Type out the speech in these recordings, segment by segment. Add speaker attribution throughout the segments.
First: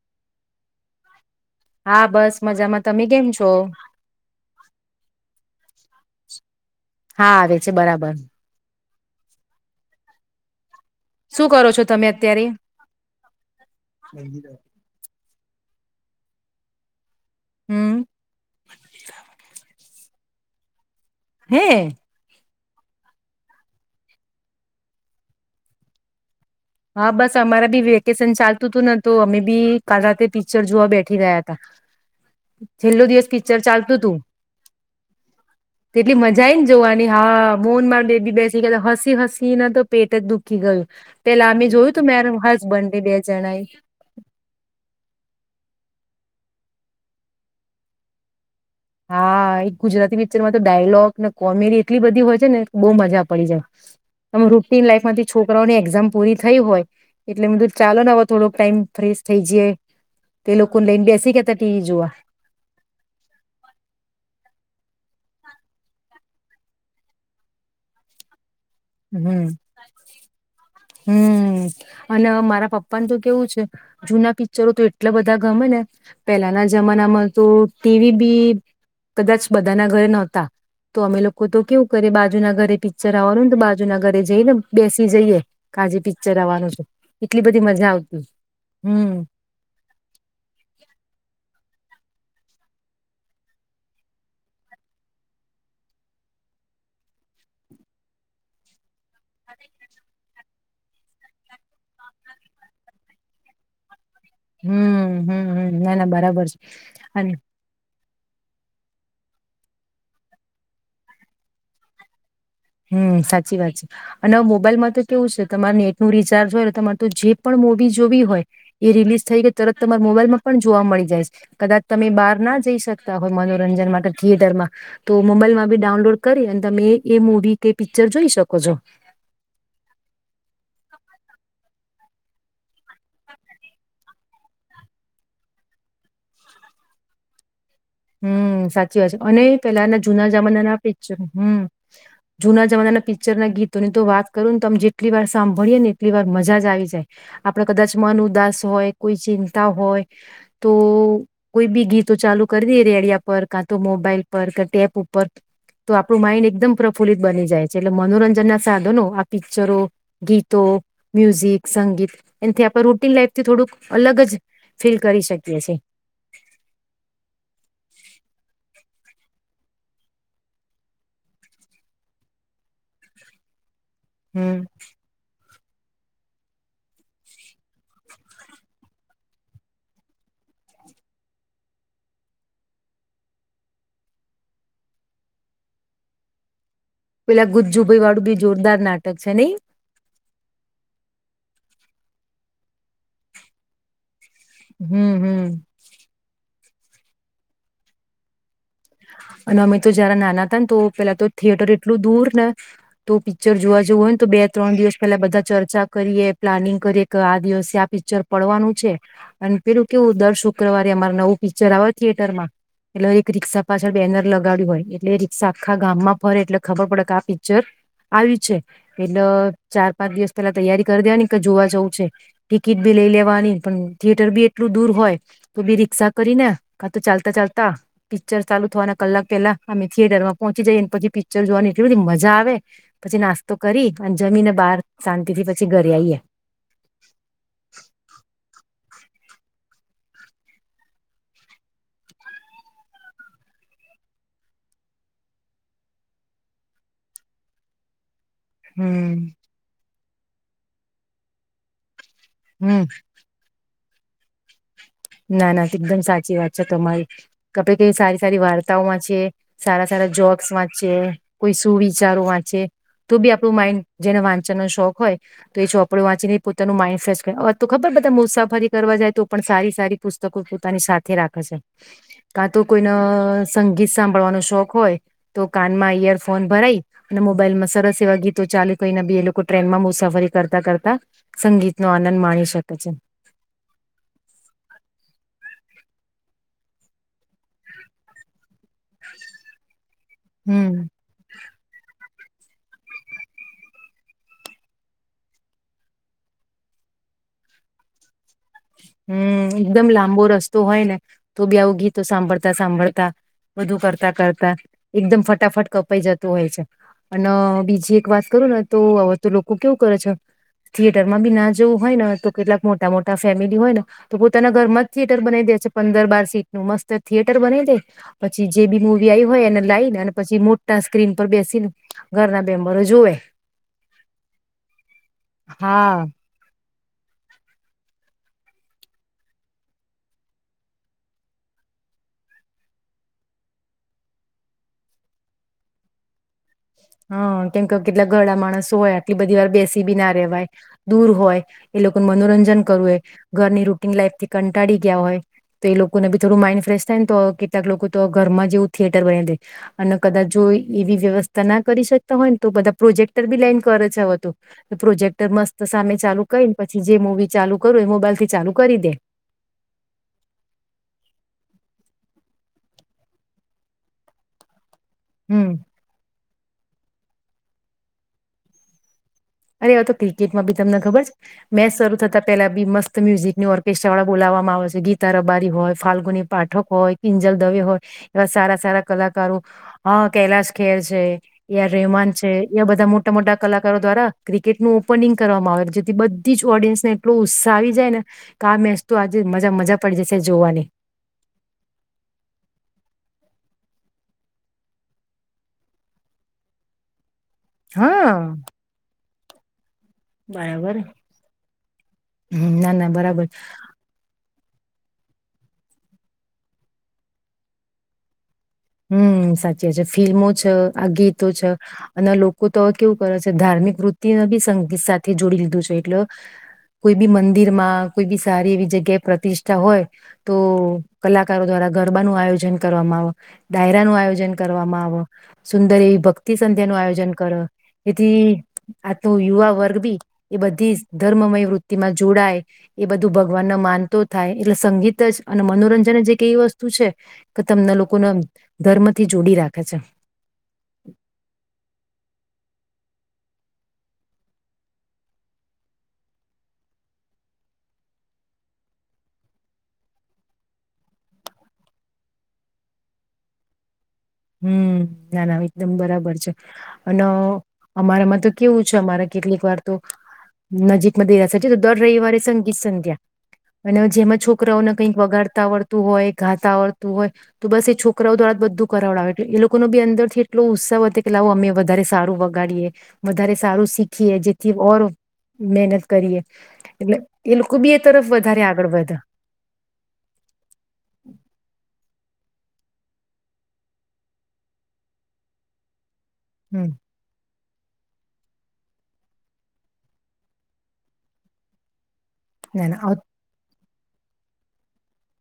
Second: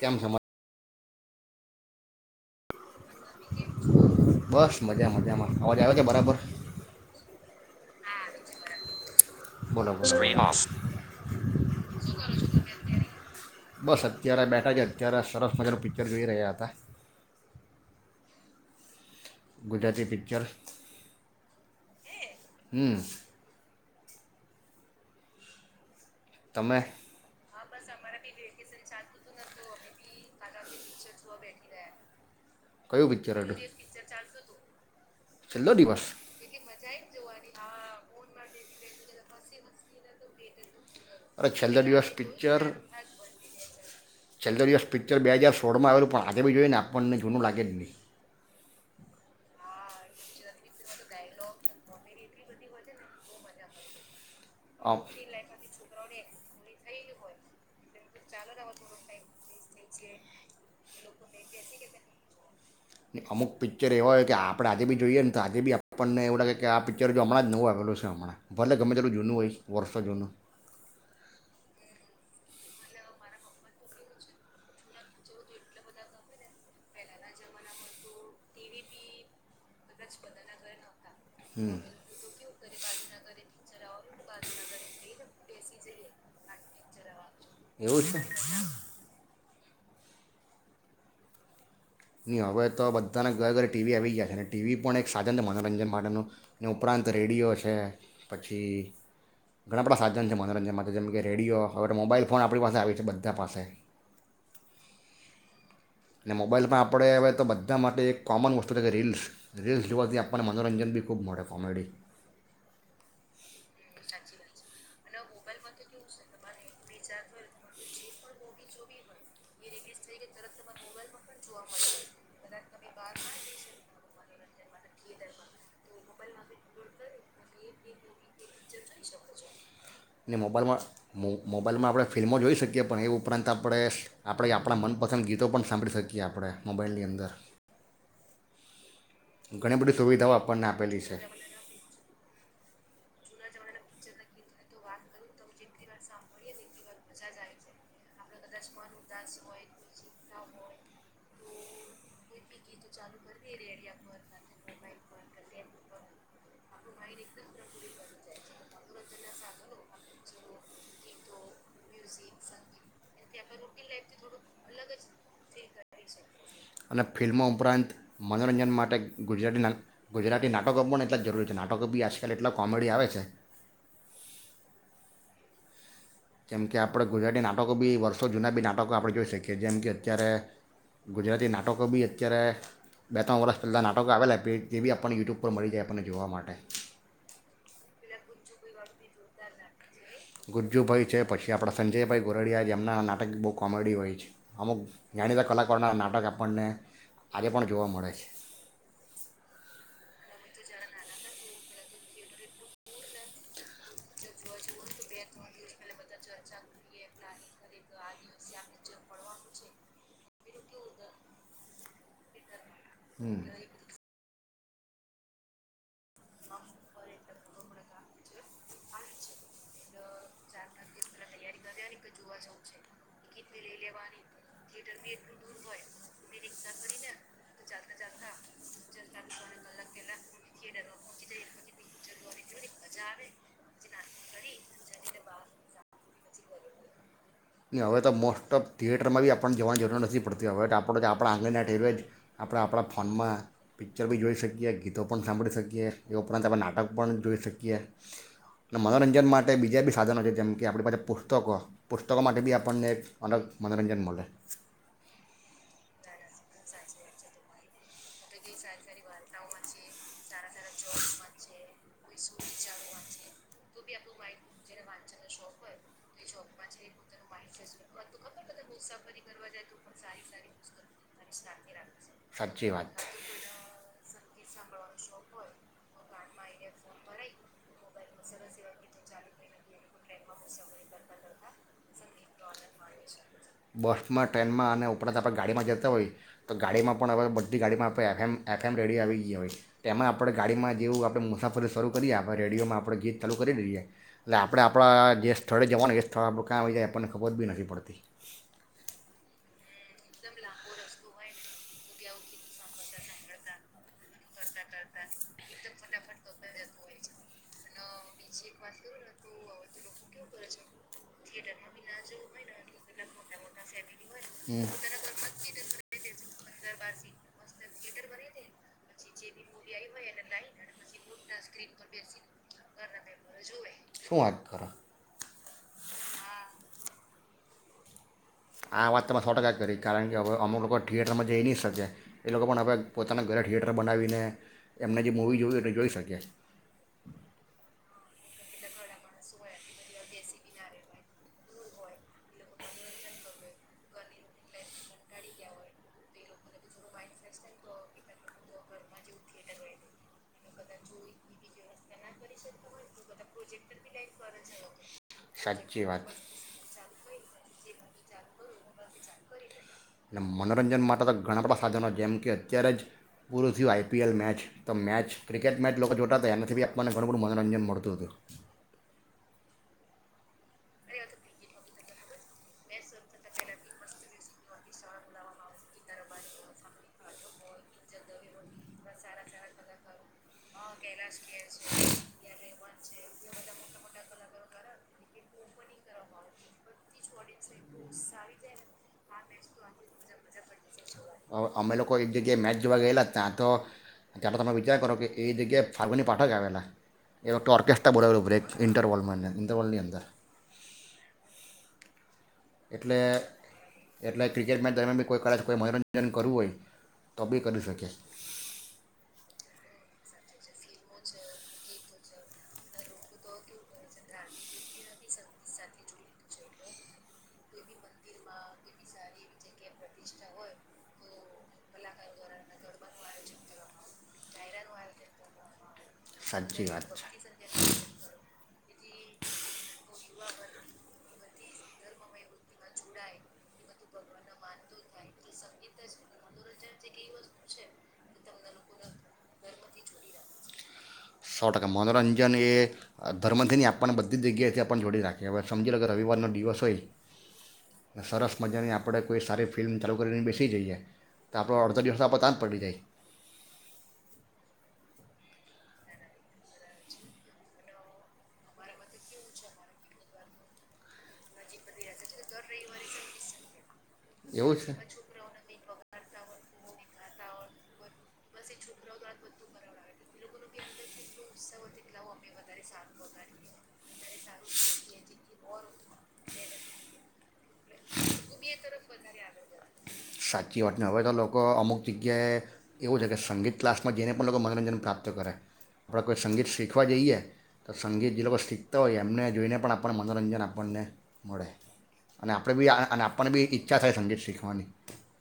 Speaker 1: કેમ છે મજ
Speaker 2: હા બસ મજામાં તમે કેમ છો.
Speaker 1: બસ મજા મજામાં અવાજ આવે છે બરાબર
Speaker 2: હા આવે છે બરાબર
Speaker 1: બોલો મુ સ્ક્રીન ઓફ
Speaker 2: શું કરો છો તમે અત્યારે
Speaker 1: તરફ મજાનુ પિચર જોઈ રહ્યા હતા.
Speaker 2: હમ
Speaker 1: ગુજરાતી પિક્ચરસ
Speaker 2: હે
Speaker 1: હમ તમે
Speaker 2: હા બસ અમારા બી વેકેશન ચાલતું હતું ને તો અમે બી કાલ રાતે ચર જોવા બેઠ થી ગયા તા છેલ્લો
Speaker 1: કયું
Speaker 2: દિવસ
Speaker 1: હતું
Speaker 2: પિક્ચર ચાલતું તું
Speaker 1: છેલ્લો દિવસ
Speaker 2: તેટલી મજા આઈ ને જોવાની હા મોન માર બેબી બેસી ગેલા હસી હસી ઈ ના તો પેટ જ દુઃખી ગયું.
Speaker 1: અરે
Speaker 2: પેલા અમે
Speaker 1: છેલ્લો
Speaker 2: જોયું તું
Speaker 1: દિવસ
Speaker 2: મેં
Speaker 1: પિચર
Speaker 2: હસબન્ડ ને બે જણાએ
Speaker 1: છેલ્લો દિવસ પિચર બે હાજાર સોળમાં આવેલું પણ આજે બી જોઈએ ને આપણને જૂનું લાગે જ નહીં
Speaker 2: હા એક ગુજરાતી પિક્ચરમાં તો ડાયલોગને કોમેડી એટલી બધી હોય છે ને બહુ મજા પડી જાય તમે રુટિન
Speaker 1: આમ
Speaker 2: લાઈફમાંથી છોકરાઓની એક્ઝામ પૂરી થયું હોય, એટલેધું ચાલો ને હ થોડોક ટાઈમ ફ્રેશ થઈ જઈ તે લોકો લઈને બેસી ગતા ટીવી જોવા
Speaker 1: ને અમુક પિક્ચર એવા હોય કે આપણે આજે બી જોઈએ ને તો આજે બી આપણને એવું લાગે કે આ પિક્ચર જો હણાં જ નવું આવેલું છે, હણાં ભલે ગમે તેલ્લું ઝૂનું હો
Speaker 2: હમ
Speaker 1: વર્ષો જૂનું
Speaker 2: હમ અને મારા પપ્પાનું તો કેવું છે, જૂના પિક્ચરો તો એટલા બધા ગમે ને પેલાના જમાનામાં તો ટીવી બી કદાચ બધાના ઘરે નહોતા તો અમે લોકો તો કેવું કરે બાજુ ના ઘરે પ જરા અરંદ બાજુના ઘરે જઈ ને બેસી જઈએે, કાજી પિક્ચર આવવાનું છે, એટલી બધી મજા
Speaker 1: એવું છે
Speaker 2: આવતી હમ્મ
Speaker 1: નહીં હવે તો બધાના ઘરે ઘરે ટીવી આવી ગયા છે, ટીવી પણ એક સાધન છે મનોરંજન માટેનું ઉપરાંત રેડિયો છે પછી ઘણા બધા સાધન છે, મનોરંજન માટે જેમ કે રેડિયો હવે તો મોબાઈલ ફોન આપણી પાસે આવી છે, બધા પાસે
Speaker 2: હમ્મ હમ્મ હમ્મ
Speaker 1: મોબાઈલ પણ આપણે હ તો બધા માટે એક કોમન વસ્તુ છે કે રીલ્સ રીલ્સ જોવાથી આપણને મનોરંજન બી ખૂબ મળે કોમેડી
Speaker 2: હમ્મ સાચી વાત છે, અને મોબાઈલમાં તો કેવું છે તમારે નેટ નું રિચાર્જ હોય, તમારે તો જે પણ મુવી જોવી હોય એ રિલીઝ થઈ કે તરત તમારા મોબાઈલમાં પણ જોવા મળી જાય છે, કદાચ તમે બહાર ના જ જઈ શકતા હોય મનોરંજન માટે થિયેટરમાં તો મોબાઈલમાં બી ડાઉનલોડ કરી અને તમે એ મુવી કે પિક્ચર જોઈ શકો છો,
Speaker 1: ને મોબાઈલમાં મો મોબાઈલમાં આપણે ફિલ્મો જોઈ શકીએ પણ એ ઉપરાંત આપણે આપણે આપણાં મનપસંદ ગીતો પણ સાંભળી શકીએ આપણે મોબાઈલની અંદર
Speaker 2: હમ્મ સાચ અને
Speaker 1: ઘણી બધી
Speaker 2: પેલાના જૂના
Speaker 1: સુવિધાઓ આપણને
Speaker 2: જમાનાના
Speaker 1: આપેલી છે
Speaker 2: પિક્ચર હમ્મ જૂના જમાનાના પિક્ચર ના ગીત તોની તો વાત કરું ને તોમે જેટલી વાર સાંભળીએે ને એટલી વાર મજા આવી જાય આપડે કદાચ મન ઉદાસ હોય, કોઈ ચિંતા હોય, તો કોઈ બી ગીતો ચાલુ કરી રેડિયા પર કા તો મોબાઈલ પર ટેપ ઉપર તો આપણું માઈન્ડ એકદમ પ્રફુલિત બની જાય છે, એટલે મનોરંજન ના સાધનો આ પિક્ચરો ગીતો મ્યુઝિક સંગીત એથી આપણે લાઈફથી થોડુંક અલગ જ ફીલ કરી શકીએી,
Speaker 1: અને ફિલ્મો ઉપરાંત મનોરંજન માટે ગુજરાતી ગુજરાતી નાટકો પણ એટલા જરૂરી છે, નાટકો બી આજકાલ એટલા કોમેડી આવે છે,
Speaker 2: હમ્મ
Speaker 1: જેમ કે આપણે ગુજરાતી નાટકો બી વર્ષો જૂના બી નાટકો આપણે જોઈ શકીએ, જેમ કે અત્યારે ગુજરાતી નાટકો બી અત્યારે બે ત્રણ વર્ષ પહેલાં નાટકો આવેલા જે બી આપણને યુટ્યુબ પર મળી જાય આપણને જોવા માટે
Speaker 2: પેલા ગુજ્જુભાઈ વાળું બી જોરદાર નાટક છે, નઈ
Speaker 1: ગુજ્જુભાઈ છે પછી આપણા સંજયભાઈ ગોરડીયા જેમના નાટક બહુ કોમેડી હોય છે, અમુક
Speaker 2: હમ હમ
Speaker 1: જાણીતા કલાકારોના નાટક આપણને આજે પણ જોવા મળે છે,
Speaker 2: અને અમે તો જરા નાના હતા ને તો પેલા તો થિયેટર એટલું દૂર ને તો પિક્ચર જોવા જેવું હોય, ને તો બે ત્રણ દિવસ પેલા બધા ચર્ચા કરીએ પ્લાનિંગ કરીએ કે આ દિવસ આ પિક્ચર પડવાનું છે, અને પેલું કેવું દર શુક્રવારે અમાર નવું પિક્ચર આવે થિયેટરમાં હેલો એક રિક્ષા પેનર લગાવડ્યું હોય એટલે એ રી્ષા આખા ગામમાં ફરે એટલે ખબર પડે કે આ પિક્ચર આવ્યું છે, એટલે ચાર પાંચ દિવસ પેલા તૈયારી કરી દેવાની જોવા જવું છે, ટિકિટ બી લઈ લેવાની પણ થિયેટર બી એટલું દૂર હોય તો બી રિક્ક્ષા કરીને કા તો ચાલતા ચાલતા પિક્ચર ચાલુ થવાના કલાક પેલા અમે થિયેટર માં પહોંચી જઈએ અને પછી પિક્ચર જોવાની એટલી બધી મજા આવે પછી નાસ્તો કરી અને જમીને બહાર શાંતિ થી પછી ઘરે આવીઈએ
Speaker 1: ને હવે તો મોસ્ટ ઓફ થિયેટરમાં બી આપણ જવાની જરૂર નથી પડતી હવે આપણો આપણા આંગળીના ટેવે જ આપણે આપણા ફોનમાં પિક્ચર બી જોઈ શકીએ ગીતો પણ સાંભળી શકીએ એ ઉપરાંત આપણે નાટક પણ જોઈ શકીએ
Speaker 2: હમ
Speaker 1: મનોરંજન માટે બીજા બે સાધનો છે જેમ કે આપણી પાસે પુસ્તકો પુતકો માટે બી
Speaker 2: હમ
Speaker 1: આપણને અનેલગ મનોરંજન મલે
Speaker 2: ના ના એકદમ સાચી વાત છે તમારી કપ ક સારી સારી વાર્તાઓ વાંચ છે સારા સારા જોક્સ વાંચે કોઈ સુવિચારો વાંચે તો બી આપણું માઇન્ડ જેને વાંચવાનો શોખ હોય તો એ ચોપડો વાંચીને પોતાનું માઇન્ડ ફેશ કરે તો ખબર પ મુસાફરી કરવા જાય તો પણ સારી સારી પુસ્તકો પોતાની સાથે રાખે છે કા તો
Speaker 1: સાચી વાત
Speaker 2: કોઈને સંગીત સાંભળવાનો શોખ હોય તો કાનમાં ઈયરફોન ભરાઈ અને મોબાઈલમાં સરસ એવા ગીતો ચાલુ કરીને બી એ લોકો ટ્રેનમાં મુસાફરી કરતા કરતા સંગીત નો આનંદ માણી શકે છે
Speaker 1: આપણા તો આપણે ગાડીમાં જતા હોય તો ગાડીમાં પણ હવે બધ ગાડીમાં આપણે એમ એફ એમ રેડી આવી ગઈ ભાઈ તેમાં આપણે
Speaker 2: હમ
Speaker 1: ગાડીમાં જેવું આપણે મુસાફરી શરૂ કરીએ આપ હવે રેડિયોમાં આપણે ગીત ચાલુ કરી દઈએ એટલે આપણે આપણા જે સ્થળે જવાનું એ સ્થળ આપણે કં આવી જાય એ પણ ખબર બી નથી પડતી
Speaker 2: હમ એકદમ લાંબો રસ્તો હોય ને તો બી આવ ગીતો સાંભળતા સાંભળતા બધું કરતા કરતા એકદમ ફટાફટ કપાઈ જતુ હોય છે અને બીજી એક વાત કરું ને તો હવે તો લોકો કેવું કરે છે થિયેટર માં બી ના જોવું હોય ને તો કેટલાક મોટા મોટા ફેમિલી
Speaker 1: હમ
Speaker 2: હોય ને તો પોતાના ઘરમાં જ થિયેટર બનાવી દે છે પંદર બાર સીટ મસ્ત થિયેટર બની દે પછી જે બી મુવી આવી હોય એને લઈને અને પછી મોટા સ્ક્રીન પર બેસીને ઘરના બેમ્બરો જોવે
Speaker 1: શું વાત કરો
Speaker 2: હા
Speaker 1: આ વાત તમે સો ટકા જ કરી કારણ કે હવે અમુક લોકો થિયેટરમાં જઈ નહીં શકે એ લોકો પણ હવે પોતાના ઘરે થિયેટર બનાવીને એમને જે મૂવી જોવી જોઈ શકે
Speaker 2: હા કેમ કે કેટલાક ઘરડા માણસો હોય આટલી બધી વાર બેસી બી ના રવાય દૂર હોય એ લોકોનું મનોરંજન કરવું હોય ઘરની રૂટીન લાઈફ થી કંટાળી ગયા હોય તો એ લોકોને બી થોડું માઈન્ડ ફ્રેશ થાય ને તો કેટલાક લોકો તો ઘરમાં જ એવું થિયેટર બની દે અને કદાચ જો એવી વ્યવસ્થા ના કરી શકતા હોય ને તો બધા પ્રોજેક્ટર બી લઈન કરે છે વધુ પ્રોજેક્ટ મસ્ત
Speaker 1: સાચી
Speaker 2: સામે
Speaker 1: વાત
Speaker 2: ચાલુ કરીને પછી જે મુવી ચાલુ કરું એ મોબાઈલ થી ચાલુ કરી દે
Speaker 1: અને મનોરંજન માટે તો ઘણા બધા સાધનો જેમ કે અત્યારે જ પૂરું થયુ આઈપીએલ મેચ તો મેચ
Speaker 2: હમ
Speaker 1: ક્રિકેટ મેચ લોકો જોતા હતા એને કવી આપમાને ઘણું બધું મનોરંજન મળતું હતું
Speaker 2: અરે એવ તો ક્રિકેટ માં બી તમને ખબર છે મેં સર થતાં પેલા બી મસ્ત મ્યુઝિક ની ઓર્કેસ્ટ્રા વાળા બોલાવવામાં આવે છે ગીતા રબારી હોય ફાલ્ગુની પાઠક હોય કિંજલ દવે હોય એવા સારા સારા કલાકારો હ કૈલાશ ખેર છે યા રેમાન છે એ બધા મોટા મોટા કલાકારો દ્વારા ક્રિકેટનું ઓપનિંગ કરવામાં આવે જેથી બધી જ ઓડિયન્સનુ એટલો ઉત્સાહી જે ને આ મેચ તો આજે મજા મજા પડી જશે જોવાની.
Speaker 1: અમે લોકો એક જગ્યાએ મેચ જોવા ગયેલા ત્યાં તો ત્યારે તમે વિચાર કરો કે એ જગ્યાએ ફાલ્ગુની પાઠક આવેલા. એવો તોર્કેસ્ટ્ર
Speaker 2: હા
Speaker 1: બોલાવેલું બ્રેક ઇન્ટરવલમાને ઇન્ટરવલની અંદર
Speaker 2: બરાબર. હું ના ના
Speaker 1: એટલે
Speaker 2: બરાબર.
Speaker 1: એટલે ક્રિકેટ મેચ દરમિયાન બી કોઈ કદાચ કોઈ મનોરંજન કરવું હોય તો બી કરી શકીયે છે.
Speaker 2: હમ્મ, સાચી વાત છે. ફિલ્મો છે આ ગીતો છે અને લોકો તો કેવું કરે છે ધાર્મિક વૃત્તિ બી સંગીત સાથે જોડી લીધું છે એટલે કોઈ બી મંદિર માં કોઈ બી સારી એવી જગ્યાએ પ્રતિષ્ઠા હોય તો કલાકારો દ્વારા ગરબાનું આયોજન કરવામાં આવે. ડાયરા નું આયોજન કરવામાં આવ સુંદરી ભક્તિ
Speaker 1: સાચી
Speaker 2: સંધ્યા નું
Speaker 1: વાત
Speaker 2: આયોજન કર
Speaker 1: છે
Speaker 2: એથી આ તો યુવા વર્ગ બી એ બધી ધર્મમય વૃત્તિમાં જોડાય એ બધું ભગવાન ન માનતો થાય એટલે સંગીત જ અને મનોરંજન જે કેવી વસ્તુ છે કે તમને લોકો ધર્મ થી જોડી રાખે છે.
Speaker 1: સો ટકા મનોરંજન એ ધર્મથી નહી આપણને બધી જ જગ્યાએથી આપણ જોડી નાખીએ હવે સમજી લો કે રવિવારનો દિવસ હોય સરસ મજાની આપણે કોઈ સારી ફિલ્મ ચાલુ કરીને બેસી જઈએ તો આપણો અડધો દિવસ આપ ત જ પડી જાય.
Speaker 2: હમ્મ ના ના એકદમ બરાબર છે અન અમારામાં તો કેવું છે અમારે કેટલીક વાર તો નજીકમાં દઈરા છે તો દર રવિવારે સંગીત સંધ્યા. અને જેમાં
Speaker 1: એવું
Speaker 2: છોકરાઓને
Speaker 1: છે
Speaker 2: કંઈક વગાડતા આવડતું હોય. ઘાતા આવડતું હોય તો બસ એ છોકરાઓ દોરા બધું કરાવડ એ લોકોનો બી અંદરથી એટલો ઉત્સાહ હતો કે લાવો અમે વધારે સારું વગાડીએ વધારે સારું શીખીએ જેથી ઓર મહેનત કરીએ એટલે એ લોકો બી એ તરફ વધારે આગળ વધ.
Speaker 1: સાચી વાત ને હવે તો લોકો અમુક જગ્યાએ એવું જ કે સંગીત ક્લાસમાં જઈને પણ લોકો મનોરંજન પ્રાપ્ત કરે. આપણા કોઈ સંગીત
Speaker 2: હમ
Speaker 1: શીખવા જઈએ તો સંગીત જે લોકો શીખતા હોય એમને જોઈને પણ આપણ મનોરંજન આપણને મળે. અને આપણે બી
Speaker 2: ના
Speaker 1: આ
Speaker 2: ના
Speaker 1: અને આપણને બી ઈછા થાય સંગીત શીખવાની.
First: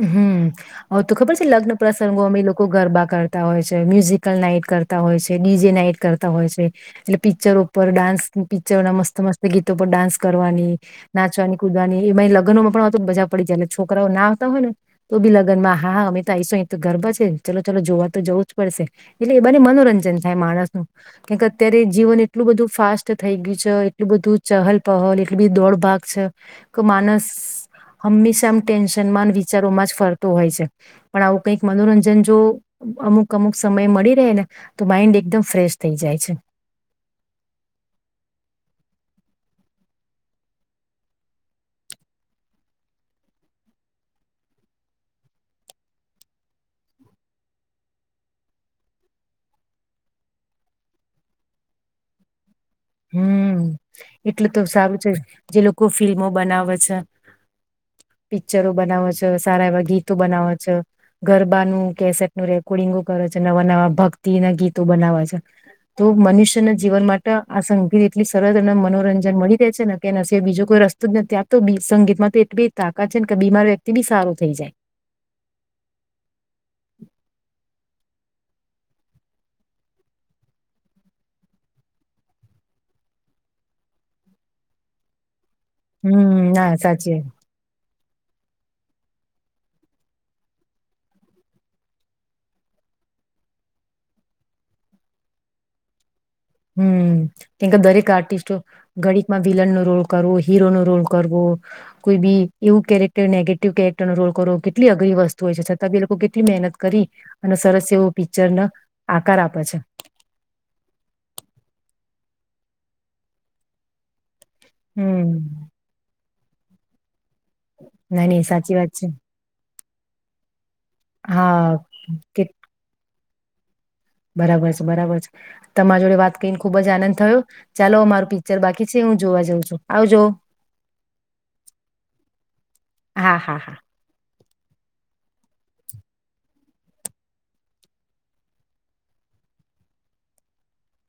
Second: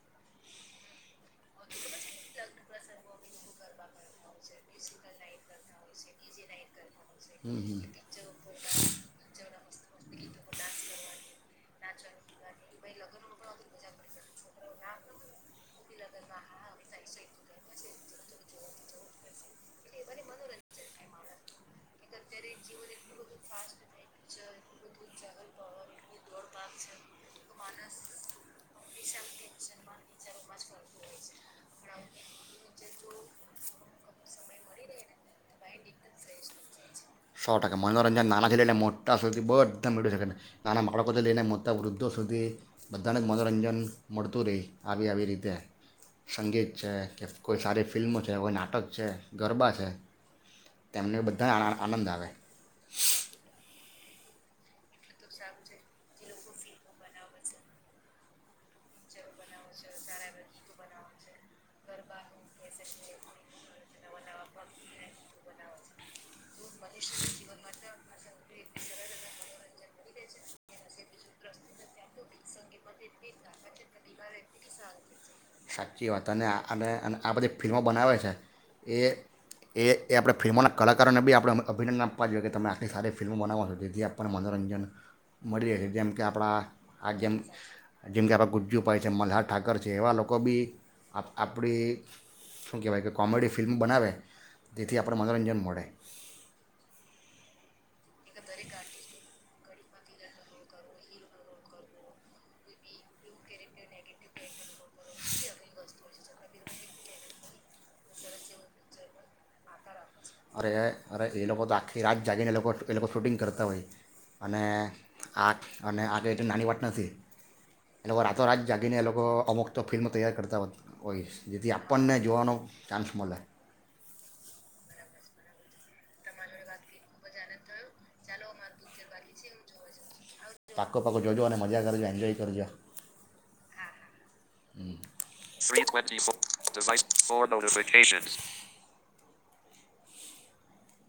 Speaker 2: હમ્મ હ તો ખબર છે લગ્ન પ્રસંગો અમે એ લોકો ગરબા કરતા હોય છે મ્યુઝિકલ નાઈટ કરતા હોય છે ડીજે નાઈટ કરતા હોય છે. એટલે પિચ્ચરો ઉપર ડાન્સ નું પિચ્ચર ના મસ્ત મસ્ત ગી તો ડાન્સ કરવાની નાચવાની કુદવાની એમાં લગ્નોમાં પણ તો મજા પડી જાય છોકરાઓ ના હોય ને તો બી લગન માં હા હા અમિતા આઈશો તો ગરબ છે ચલો ચાલો જોવા તો જવું જ પડશે એટલે એ બને મનોરંજન થાય માણસ નું કેમ અત્યારે જીવન એટલું બધું ફાસ્ટ થઈ ગયું છે. એટલ બધું ચહલ પહલ એટલી બધ દોડ ભાગ છે કે માનસ હંમેશા આમ ટેન્શન સમાન વિચારોમાં જ ફરતો હોય છે પણ આવું કક મનોરંજન જો અમુક અમુક સમય મળી રહે ને તો માઈન્ડ એકદમ ફ્રેશ થઈ જાય છે.
Speaker 1: સપ્્ટતા સુધી બધા મેળવી શકે નાના બાળકોથી લઈને મોટા વૃદ્ધો સુધી બધાને જ મનોરંજન મળતું રહી આવી આવી રીતે સંગીત છે કે કોઈ સારી ફિલ્મ છે કોઈ નાટક છે ગરબા છે તેમને બધાને આનંદ આવે.
Speaker 2: હમ્મ એટલું તો સારું છે જે લોકો ફિલ્મો બનાવે છે પિક્ચરો બનાવે છે સારા એવા ગીતો બનાવે છે ગરબાનું કેસેટ નું રેકોર્ડિંગો કરે છે નવા નવા ભક્તિ ના ગીતો બનાવે છે તો મનુષ્ય ના જીવન માટે સંગીત એટલી સરસ અને મનોરંજન મળી રહેે છેને કે બીજો કોઈ રસ્તો જ નથી આપતો સંગીતમાં તો એટલી તાકાત છે ને કે બીમાર વ્યક્તિ બી સારો થઈ જાય.
Speaker 1: સાચી વાત અને આ અને અને આ બધી ફિલ્મો બનાવે છે એ એ એ આપણે ફિલ્મોના કલાકારોને બી આપણે અભિનંદન આપવા જોઈએ કે તમે આખલી સારી ફિલ્મો બનાવો છો જેથી આપણને મનોરંજન મળી રહે છે જેમ કે
Speaker 2: હમ
Speaker 1: આપણા
Speaker 2: ના સાચે
Speaker 1: આ જેમ જેમ કે આપણા ગુજ્જુભાઈ છે મલ્હાર ઠાકર છે એવા લોકો બી આપણી શું કહેવાય કે કોમેડી ફિલ્મ બનાવે તેથી આપણ મનોરંજન મળે
Speaker 2: હમ કેમ કે દરેક આર્ટિસ્ટો ગણિતમાં વિલન નો રોલ કરવો હીરો નો રોલ કરવો કોઈ બી એવું કેરેક્ટર નેગેટિવ કેરેક્ટર નો રોલ કરવો કેટલી અઘરી વસ્તુ હોય છે છતાં બી લોકો કેટલી મહેનત કરી અને સરસ એવો પિક્ચરને આકાર આપે છે.
Speaker 1: અરે અરે એ લોકો તો આખી રાત જાગીને એ લોકો એ લોકો શૂટિંગ કરતા હોય. અને
Speaker 2: હમ
Speaker 1: આગ અને આગે એ નાની વાત નથી. એ લોકો
Speaker 2: ના નહી
Speaker 1: રાતોરાત
Speaker 2: સાચી વાત
Speaker 1: જાગીને એ
Speaker 2: છે
Speaker 1: લોકો અમુક તો ફિલ્મ તૈયાર કરતા હોત. હોય જેથી
Speaker 2: હા
Speaker 1: આપણને
Speaker 2: કે
Speaker 1: જોવાનો ચાન્સ મળે.
Speaker 2: બરાબર છે બરાબર છે તમારા જોડે વાત કરીને ખુબ જ આનંદ થયો. ચાલો અર પિક્ચર બાકી છે. હું જોવા જઉ છું આવ જો.
Speaker 1: પાકો પાકો જોજો અને મજા કરજો એન્જોય કરજો.
Speaker 2: હા હા હા
Speaker 1: પ ફ થ